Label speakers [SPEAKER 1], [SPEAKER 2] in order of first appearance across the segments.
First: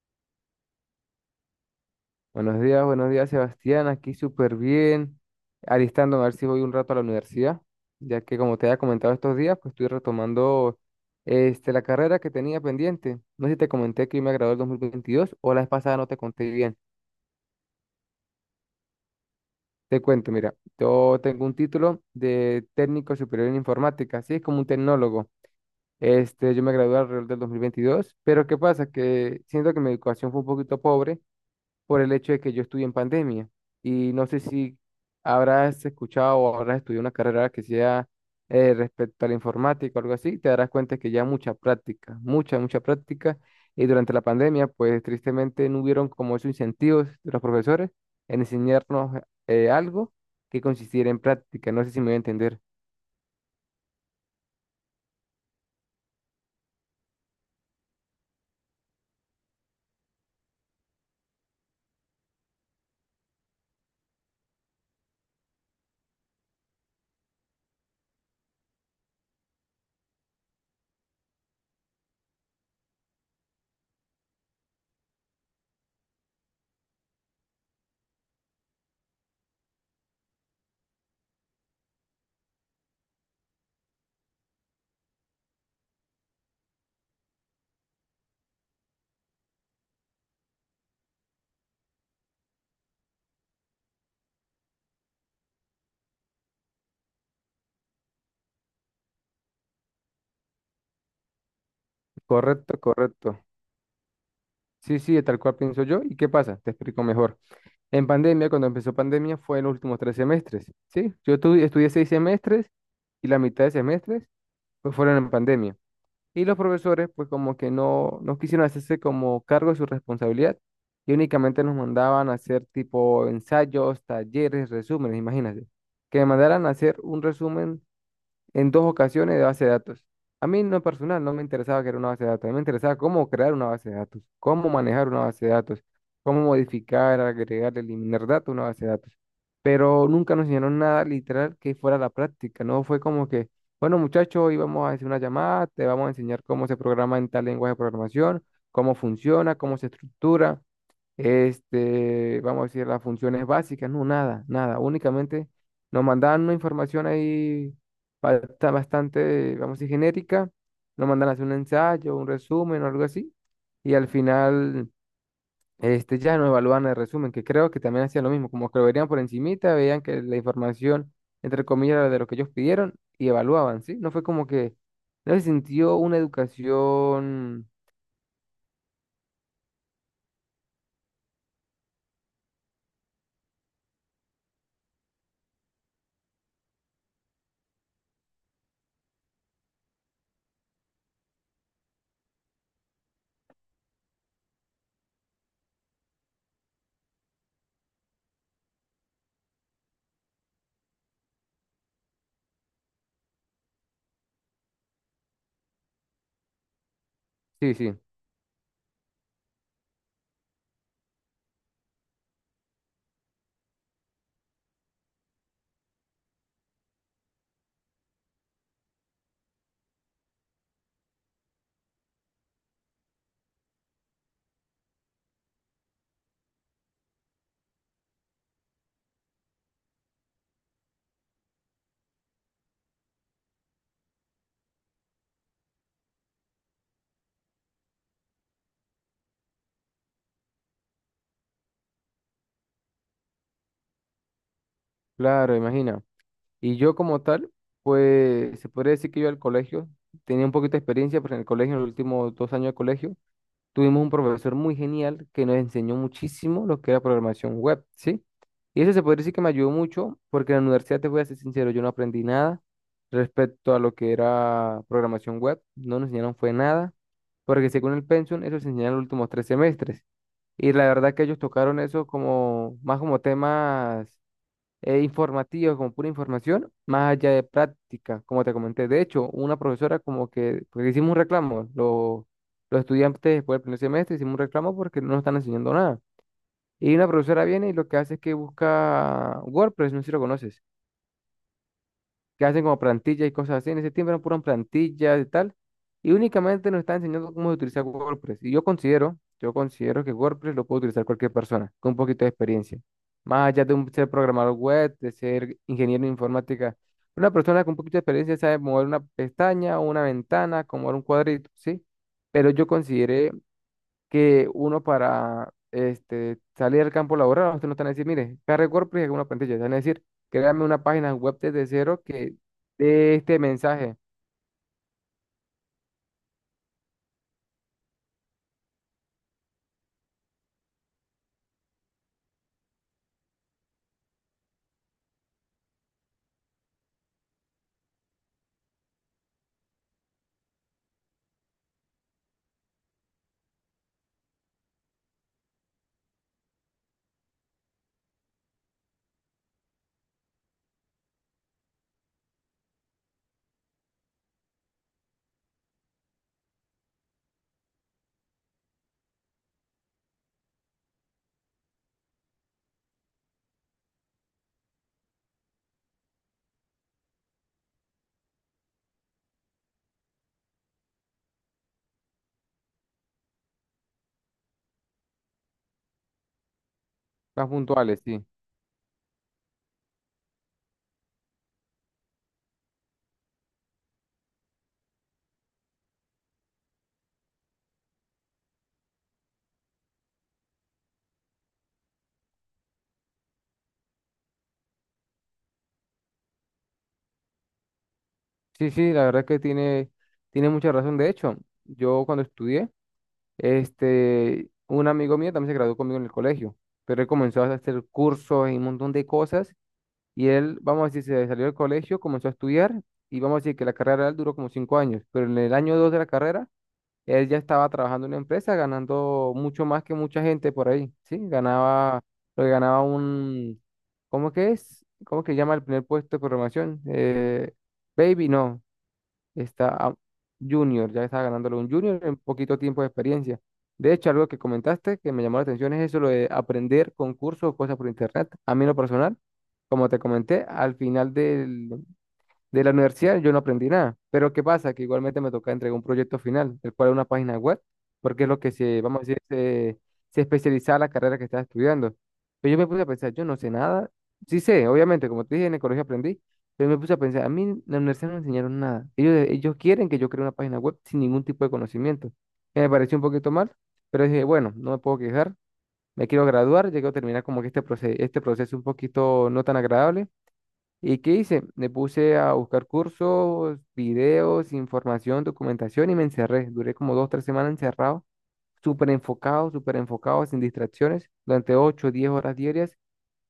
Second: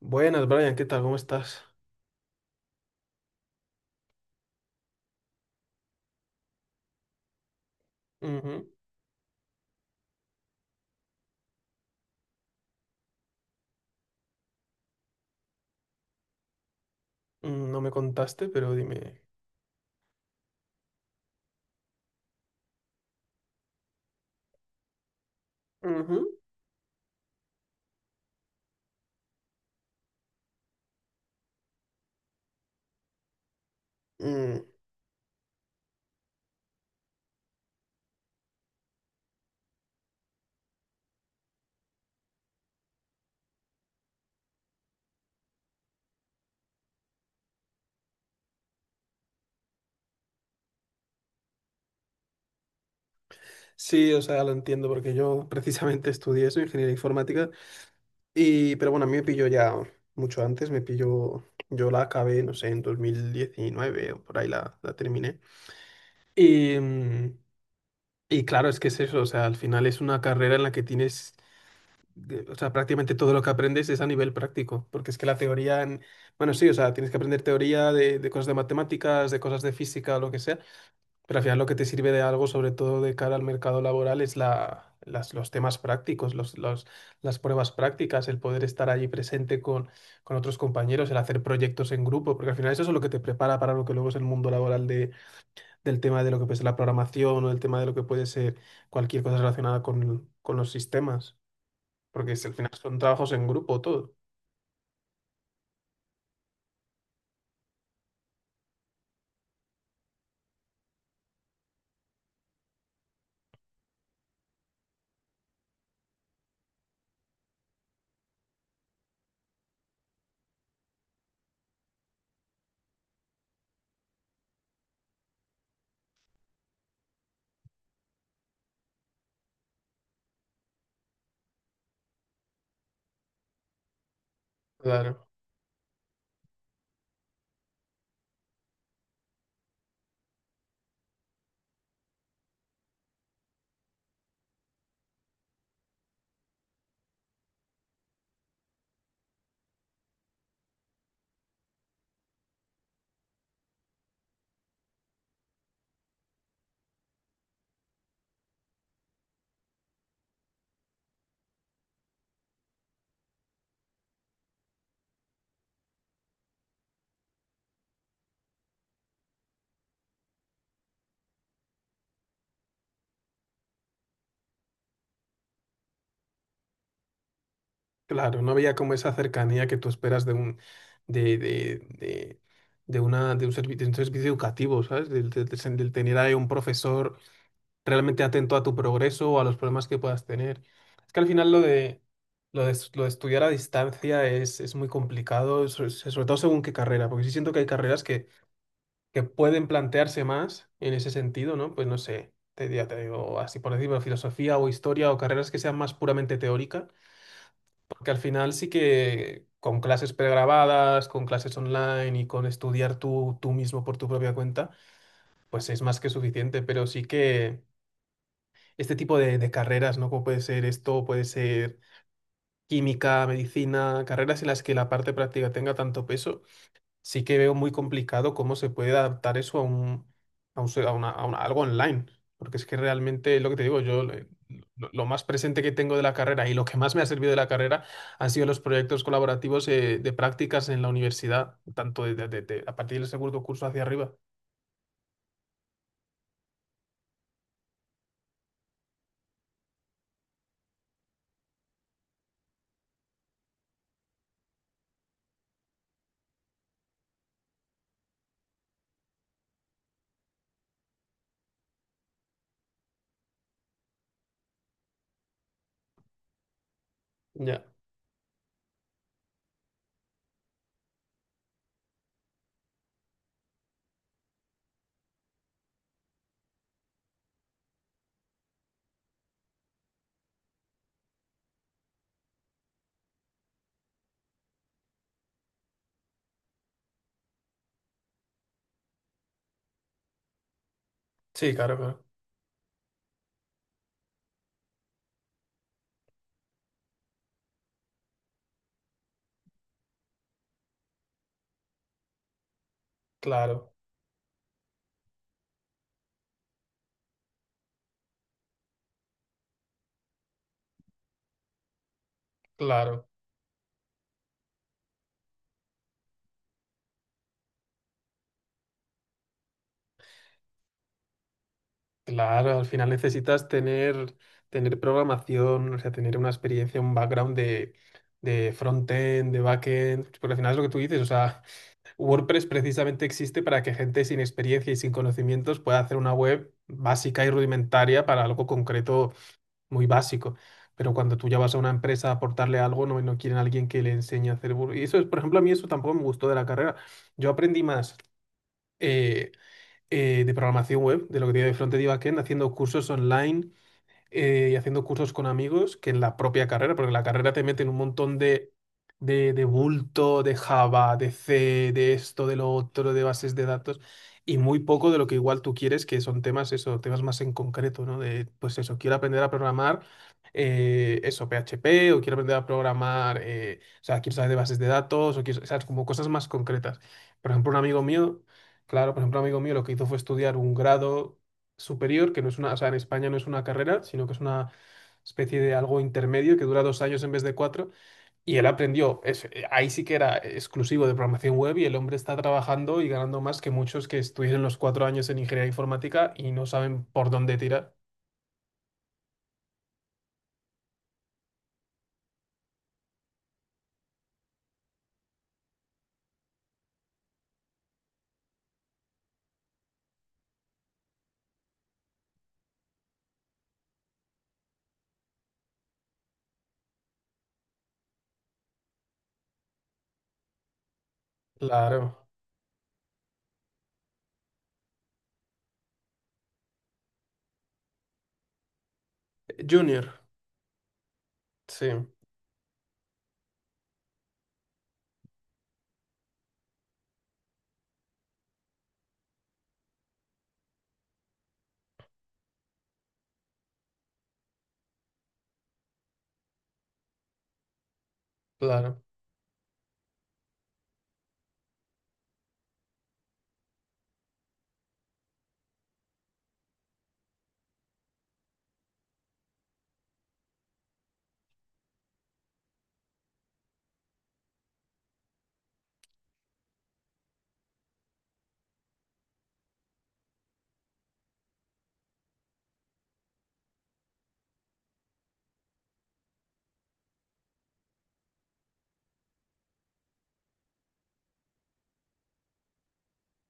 [SPEAKER 1] Buenas, Brian, ¿qué tal? ¿Cómo estás?
[SPEAKER 2] Buenos días, Sebastián. Aquí súper bien. Alistándome a ver si voy un rato a la universidad, ya que como te
[SPEAKER 1] Ujú.
[SPEAKER 2] había comentado estos días, pues estoy retomando este, la carrera que tenía pendiente. No sé si te comenté que yo me gradué el 2022 o la vez pasada no te conté bien.
[SPEAKER 1] No me contaste, pero dime.
[SPEAKER 2] Te cuento, mira, yo tengo un título de técnico superior en informática, así es como un tecnólogo.
[SPEAKER 1] Ujú.
[SPEAKER 2] Este, yo me gradué alrededor del 2022, pero ¿qué pasa? Que siento que mi educación fue un poquito pobre por el hecho de que yo estudié en pandemia. Y no sé
[SPEAKER 1] Mm,
[SPEAKER 2] si habrás escuchado o habrás estudiado una carrera que sea respecto a la informática o algo así, te darás cuenta que ya mucha práctica, mucha, mucha práctica. Y durante la pandemia, pues tristemente no hubieron como esos incentivos de los profesores en enseñarnos algo que consistiera en práctica. No sé si me voy a entender.
[SPEAKER 1] Sí, o sea, lo entiendo porque yo precisamente estudié eso, ingeniería informática, y pero bueno, a mí me pilló ya mucho antes, me pilló, yo la acabé, no sé, en 2019 o por ahí la terminé. Y, y claro, es que es eso, o sea, al final es una carrera en la que tienes o sea, prácticamente todo lo que aprendes es a nivel práctico, porque es que la teoría, bueno, sí, o sea, tienes que aprender teoría de cosas de matemáticas, de cosas de física, lo que sea, pero al final lo que te sirve de algo, sobre todo de cara al mercado laboral, es los temas prácticos, las pruebas prácticas, el poder estar allí presente con otros compañeros, el hacer proyectos en grupo, porque al final eso es lo que te prepara para lo que luego es el mundo laboral de, del tema de lo que puede ser la programación o el tema de lo que puede ser cualquier cosa relacionada con los sistemas. Porque si al final
[SPEAKER 2] Correcto,
[SPEAKER 1] son trabajos
[SPEAKER 2] correcto.
[SPEAKER 1] en grupo todo.
[SPEAKER 2] Sí, sí, tal cual pienso yo. ¿Y qué pasa? Te explico mejor. En pandemia, cuando empezó pandemia, fue en los últimos 3 semestres, ¿sí? Yo estudié 6 semestres y la mitad de semestres pues fueron en pandemia. Y los profesores pues como que no, no quisieron hacerse como cargo de su responsabilidad y únicamente nos mandaban a hacer tipo ensayos, talleres, resúmenes, imagínate. Que me mandaran a hacer un resumen en dos ocasiones de base de datos. A mí no personal, no me interesaba que era una base de datos, a mí me interesaba cómo crear una base de datos, cómo manejar una
[SPEAKER 1] Claro,
[SPEAKER 2] base de datos, cómo modificar, agregar, eliminar datos a una base de datos. Pero nunca nos enseñaron nada literal que fuera la práctica, no fue como que, bueno, muchachos, hoy vamos a hacer una llamada, te vamos a enseñar cómo se programa en tal lenguaje de programación, cómo funciona, cómo se estructura este, vamos a decir, las funciones básicas. No, nada, nada, únicamente nos mandaban una información ahí bastante, vamos a decir, genérica, nos mandan a hacer un ensayo, un resumen o algo así, y al final, este, ya nos evalúan el resumen, que creo que también hacían lo mismo, como que lo verían por encimita, veían que la información, entre comillas, era de lo que ellos pidieron, y evaluaban, ¿sí? No fue como que, no se sintió una educación,
[SPEAKER 1] claro, no había como esa cercanía que tú esperas de un de, de, de, de una de un servicio educativo, ¿sabes? Del tener ahí un profesor realmente atento a tu progreso o a los problemas que puedas tener. Es que al final lo de lo de, lo de estudiar a distancia es muy complicado, sobre todo según qué carrera, porque sí siento que hay carreras que pueden plantearse más en ese sentido, ¿no? Pues no sé, te, ya te digo, así por decirlo, filosofía o historia o carreras que sean más puramente teóricas,
[SPEAKER 2] sí, sí,
[SPEAKER 1] porque al final sí que con clases pregrabadas, con clases online y con estudiar tú, tú mismo por tu propia cuenta, pues es más que suficiente, pero sí que este tipo de carreras, ¿no? Como puede ser esto, puede ser química, medicina, carreras en las que la parte práctica tenga tanto peso sí que veo muy complicado cómo se puede adaptar eso a un, a un a a una- algo online, porque es que realmente lo que te digo, yo lo más presente que tengo de la carrera y lo que más me ha servido de la carrera han sido los proyectos colaborativos de prácticas en la universidad, tanto de, a partir del segundo curso hacia arriba.
[SPEAKER 2] claro, imagina. Y yo como tal, pues se podría decir que yo al colegio tenía un poquito de experiencia, porque en el colegio, en los últimos 2 años de colegio, tuvimos un profesor muy genial que nos enseñó muchísimo lo que era programación web, ¿sí? Y eso se podría decir que me ayudó mucho, porque en la universidad, te voy a ser sincero, yo no aprendí nada respecto a lo que era programación web, no nos enseñaron fue nada,
[SPEAKER 1] Ya,
[SPEAKER 2] porque según el Pensum, eso se enseñó en los últimos 3 semestres. Y la verdad que ellos tocaron eso como más como temas informativos, como pura información, más allá de práctica, como te comenté. De hecho, una profesora, como que, porque hicimos un reclamo, los estudiantes después del primer semestre hicimos un reclamo porque no nos están enseñando nada. Y una profesora viene y lo que hace es que busca WordPress, no sé si lo conoces,
[SPEAKER 1] sí, claro, claro,
[SPEAKER 2] que hacen como plantillas y cosas así. En ese tiempo eran puras plantillas y tal. Y únicamente nos están enseñando cómo utilizar WordPress. Y yo considero que WordPress lo puede utilizar cualquier persona con un poquito de experiencia. Más allá
[SPEAKER 1] claro,
[SPEAKER 2] de un, ser programador web, de ser ingeniero en informática. Una persona con un poquito de experiencia sabe mover una pestaña o una ventana, como mover un cuadrito, ¿sí? Pero yo
[SPEAKER 1] claro,
[SPEAKER 2] consideré que uno para este, salir al campo laboral, usted no te van a decir, mire, cargue WordPress y haga una plantilla. Te van a decir, créame una página web desde cero que
[SPEAKER 1] claro. Al final
[SPEAKER 2] dé este
[SPEAKER 1] necesitas
[SPEAKER 2] mensaje,
[SPEAKER 1] tener, tener programación, o sea, tener una experiencia, un background de front-end, de back-end, porque al final es lo que tú dices, o sea, WordPress precisamente existe para que gente sin experiencia y sin conocimientos pueda hacer una web básica y rudimentaria para algo concreto muy básico. Pero cuando tú ya vas a una empresa a aportarle algo, no, no quieren a alguien que le enseñe a hacer... Word- Y eso es, por ejemplo, a mí eso tampoco me gustó de la carrera. Yo aprendí más eh, de programación web, de lo que tiene de frontend y backend, haciendo cursos online y haciendo cursos con amigos que en la propia carrera, porque en la carrera te meten un montón de bulto, de Java, de C, de esto, de lo otro, de bases de datos, y muy poco de lo que igual tú quieres, que son temas, eso, temas más en concreto, ¿no? De, pues eso, quiero aprender a programar. Eso, PHP, o quiero aprender a programar, o sea, quiero saber de bases de datos, o quiero, ¿sabes? Como cosas más concretas. Por
[SPEAKER 2] más
[SPEAKER 1] ejemplo, un amigo
[SPEAKER 2] puntuales,
[SPEAKER 1] mío,
[SPEAKER 2] sí.
[SPEAKER 1] claro, por ejemplo, un amigo mío lo que hizo fue estudiar un grado superior, que no es una, o sea, en España no es una carrera, sino que es una especie de algo intermedio que dura dos años en vez de cuatro. Y él aprendió, ahí sí que era exclusivo de programación web y el hombre está trabajando y ganando más que muchos que estuvieron los cuatro años en ingeniería informática y no saben por dónde tirar.
[SPEAKER 2] Sí, sí, la verdad es que tiene mucha razón. De hecho, yo cuando estudié, este, un amigo mío también se graduó conmigo en el colegio, pero él comenzó a hacer cursos y un montón de cosas. Y él, vamos a decir, se salió del colegio, comenzó a estudiar, y vamos a decir que la carrera de él duró como 5 años, pero en el año dos de la carrera, él ya estaba trabajando en una empresa ganando mucho más que mucha gente por ahí, ¿sí? Ganaba,
[SPEAKER 1] Claro.
[SPEAKER 2] lo que ganaba un, ¿cómo que es? ¿Cómo que llama el primer puesto de programación? Baby, no, está
[SPEAKER 1] Junior,
[SPEAKER 2] Junior, ya estaba ganándolo
[SPEAKER 1] sí,
[SPEAKER 2] un Junior en poquito tiempo de experiencia. De hecho, algo que comentaste que me llamó la atención es eso, lo de aprender concursos o cosas por internet. A mí en lo personal, como te comenté, al final de la universidad yo no aprendí nada, pero ¿qué pasa? Que igualmente me toca entregar un proyecto final, el cual es una página web, porque es lo que
[SPEAKER 1] claro.
[SPEAKER 2] se, vamos a decir, se especializaba la carrera que estaba estudiando. Pero yo me puse a pensar, yo no sé nada, sí sé, obviamente, como te dije, en el colegio aprendí, pero me puse a pensar, a mí en la universidad no me enseñaron nada. Ellos quieren que yo cree una página web sin ningún tipo de conocimiento, que me pareció un poquito mal, pero dije, bueno, no me puedo quejar, me quiero graduar, llego a terminar como que este, este proceso un poquito no tan agradable. ¿Y qué hice? Me puse a buscar cursos, videos, información, documentación y me encerré. Duré como 2, 3 semanas encerrado, súper enfocado, sin distracciones, durante 8, 10 horas diarias,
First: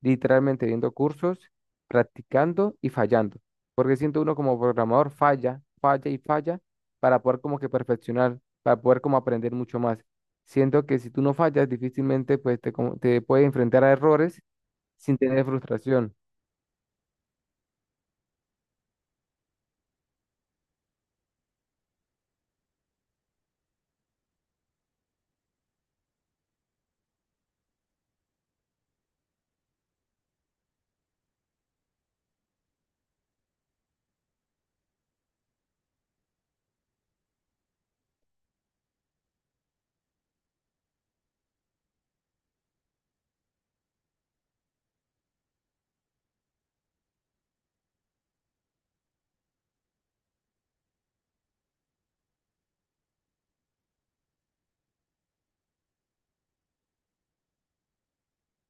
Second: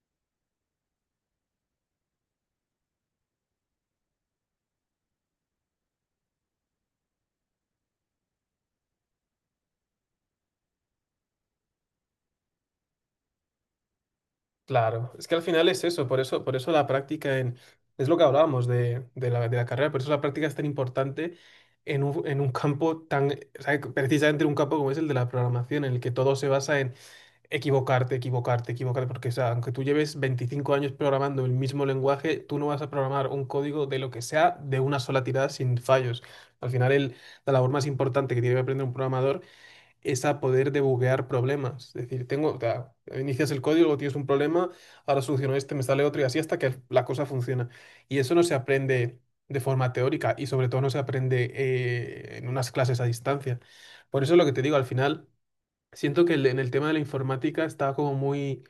[SPEAKER 2] literalmente viendo cursos, practicando y fallando. Porque siento uno como programador falla, falla y falla para poder como que perfeccionar, para poder como aprender mucho más. Siento que si tú no fallas, difícilmente pues te puedes enfrentar a errores
[SPEAKER 1] Claro,
[SPEAKER 2] sin
[SPEAKER 1] es que al
[SPEAKER 2] tener
[SPEAKER 1] final es eso,
[SPEAKER 2] frustración.
[SPEAKER 1] por eso, por eso la práctica en, es lo que hablábamos de la carrera, por eso la práctica es tan importante en un campo tan, o sea, precisamente en un campo como es el de la programación, en el que todo se basa en equivocarte, equivocarte, equivocarte, porque o sea, aunque tú lleves 25 años programando el mismo lenguaje, tú no vas a programar un código de lo que sea de una sola tirada sin fallos. Al final la labor más importante que tiene que aprender un programador es a poder debuguear problemas. Es decir, tengo, o sea, inicias el código, tienes un problema, ahora soluciono este, me sale otro y así hasta que la cosa funciona. Y eso no se aprende de forma teórica y sobre todo no se aprende en unas clases a distancia. Por eso lo que te digo, al final, siento que en el tema de la informática está como muy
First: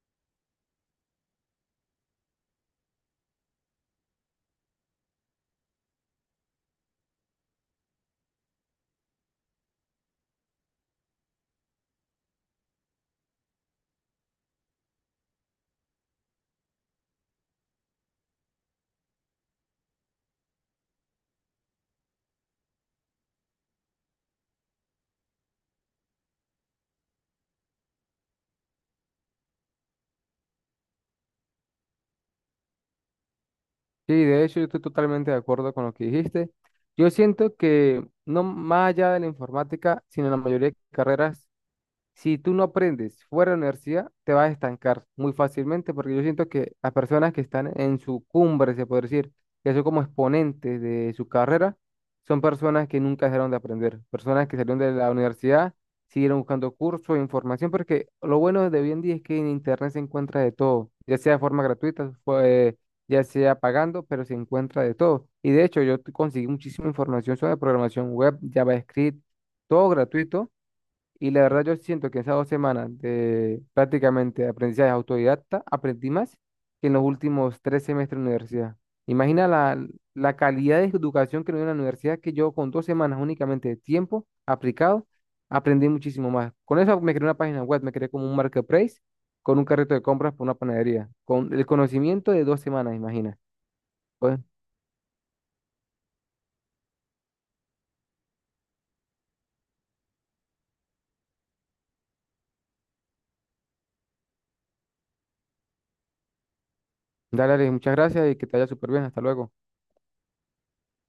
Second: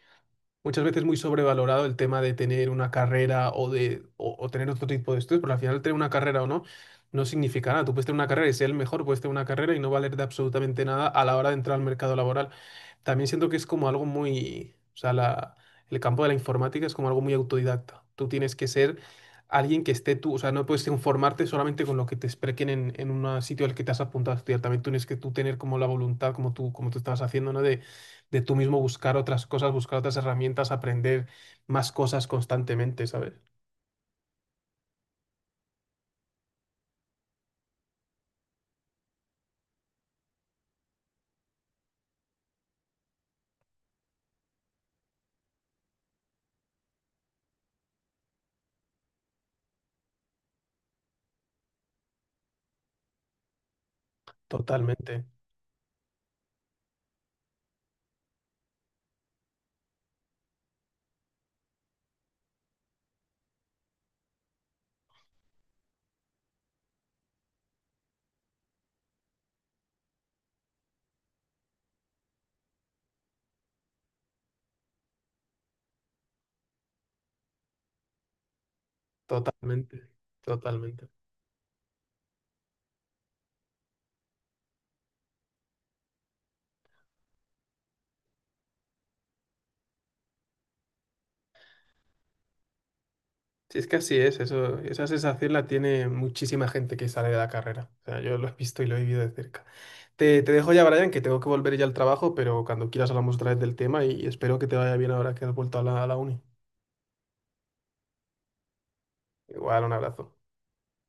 [SPEAKER 1] muchas veces muy sobrevalorado el tema de tener una carrera o de o tener otro tipo de estudios, pero al final tener una carrera o no no significa nada. Tú puedes tener una carrera y ser el mejor, puedes tener una carrera y no valer de absolutamente nada a la hora de entrar al mercado laboral. También siento que es como algo muy, o sea, el campo de la informática es como algo muy autodidacta. Tú tienes que ser alguien que esté tú, o sea, no puedes informarte solamente con lo que te expliquen en un sitio al que te has apuntado a estudiar. También tienes que tú tener como la voluntad, como tú estabas haciendo, ¿no? De tú mismo buscar otras cosas, buscar otras herramientas, aprender más cosas constantemente, ¿sabes?
[SPEAKER 2] Sí, de hecho, yo estoy totalmente de acuerdo con lo que dijiste. Yo siento que no más allá de la informática, sino en la mayoría de carreras, si tú no aprendes fuera de la universidad, te vas a estancar muy fácilmente, porque yo siento que las personas que están en su cumbre, se puede decir, que son como exponentes de su carrera, son personas que nunca dejaron de aprender, personas que salieron de la
[SPEAKER 1] Totalmente,
[SPEAKER 2] universidad, siguieron buscando cursos e información, porque lo bueno de hoy en día es que en internet se encuentra de todo, ya sea de forma gratuita, ya sea pagando, pero se encuentra de todo. Y de hecho, yo conseguí muchísima información sobre programación web, JavaScript, todo gratuito, y la verdad yo siento que en esas 2 semanas de prácticamente aprendizaje autodidacta, aprendí más que en los últimos 3 semestres de universidad. Imagina la,
[SPEAKER 1] totalmente,
[SPEAKER 2] la calidad de
[SPEAKER 1] totalmente.
[SPEAKER 2] educación que me dio la universidad, que yo con 2 semanas únicamente de tiempo aplicado, aprendí muchísimo más. Con eso me creé una página web, me creé como un marketplace con un carrito de compras por una panadería, con el conocimiento de 2 semanas, imagina.
[SPEAKER 1] Sí, es que así
[SPEAKER 2] Pues,
[SPEAKER 1] es, eso, esa sensación la tiene muchísima gente que sale de la carrera. O sea, yo lo he visto y lo he vivido de cerca. Te dejo ya, Brian, que tengo que volver ya al trabajo, pero cuando quieras hablamos otra vez del tema y espero que te vaya bien ahora que has vuelto a a la uni.
[SPEAKER 2] dale, Alex, muchas gracias y que te vaya súper bien. Hasta luego.
[SPEAKER 1] Igual, un abrazo.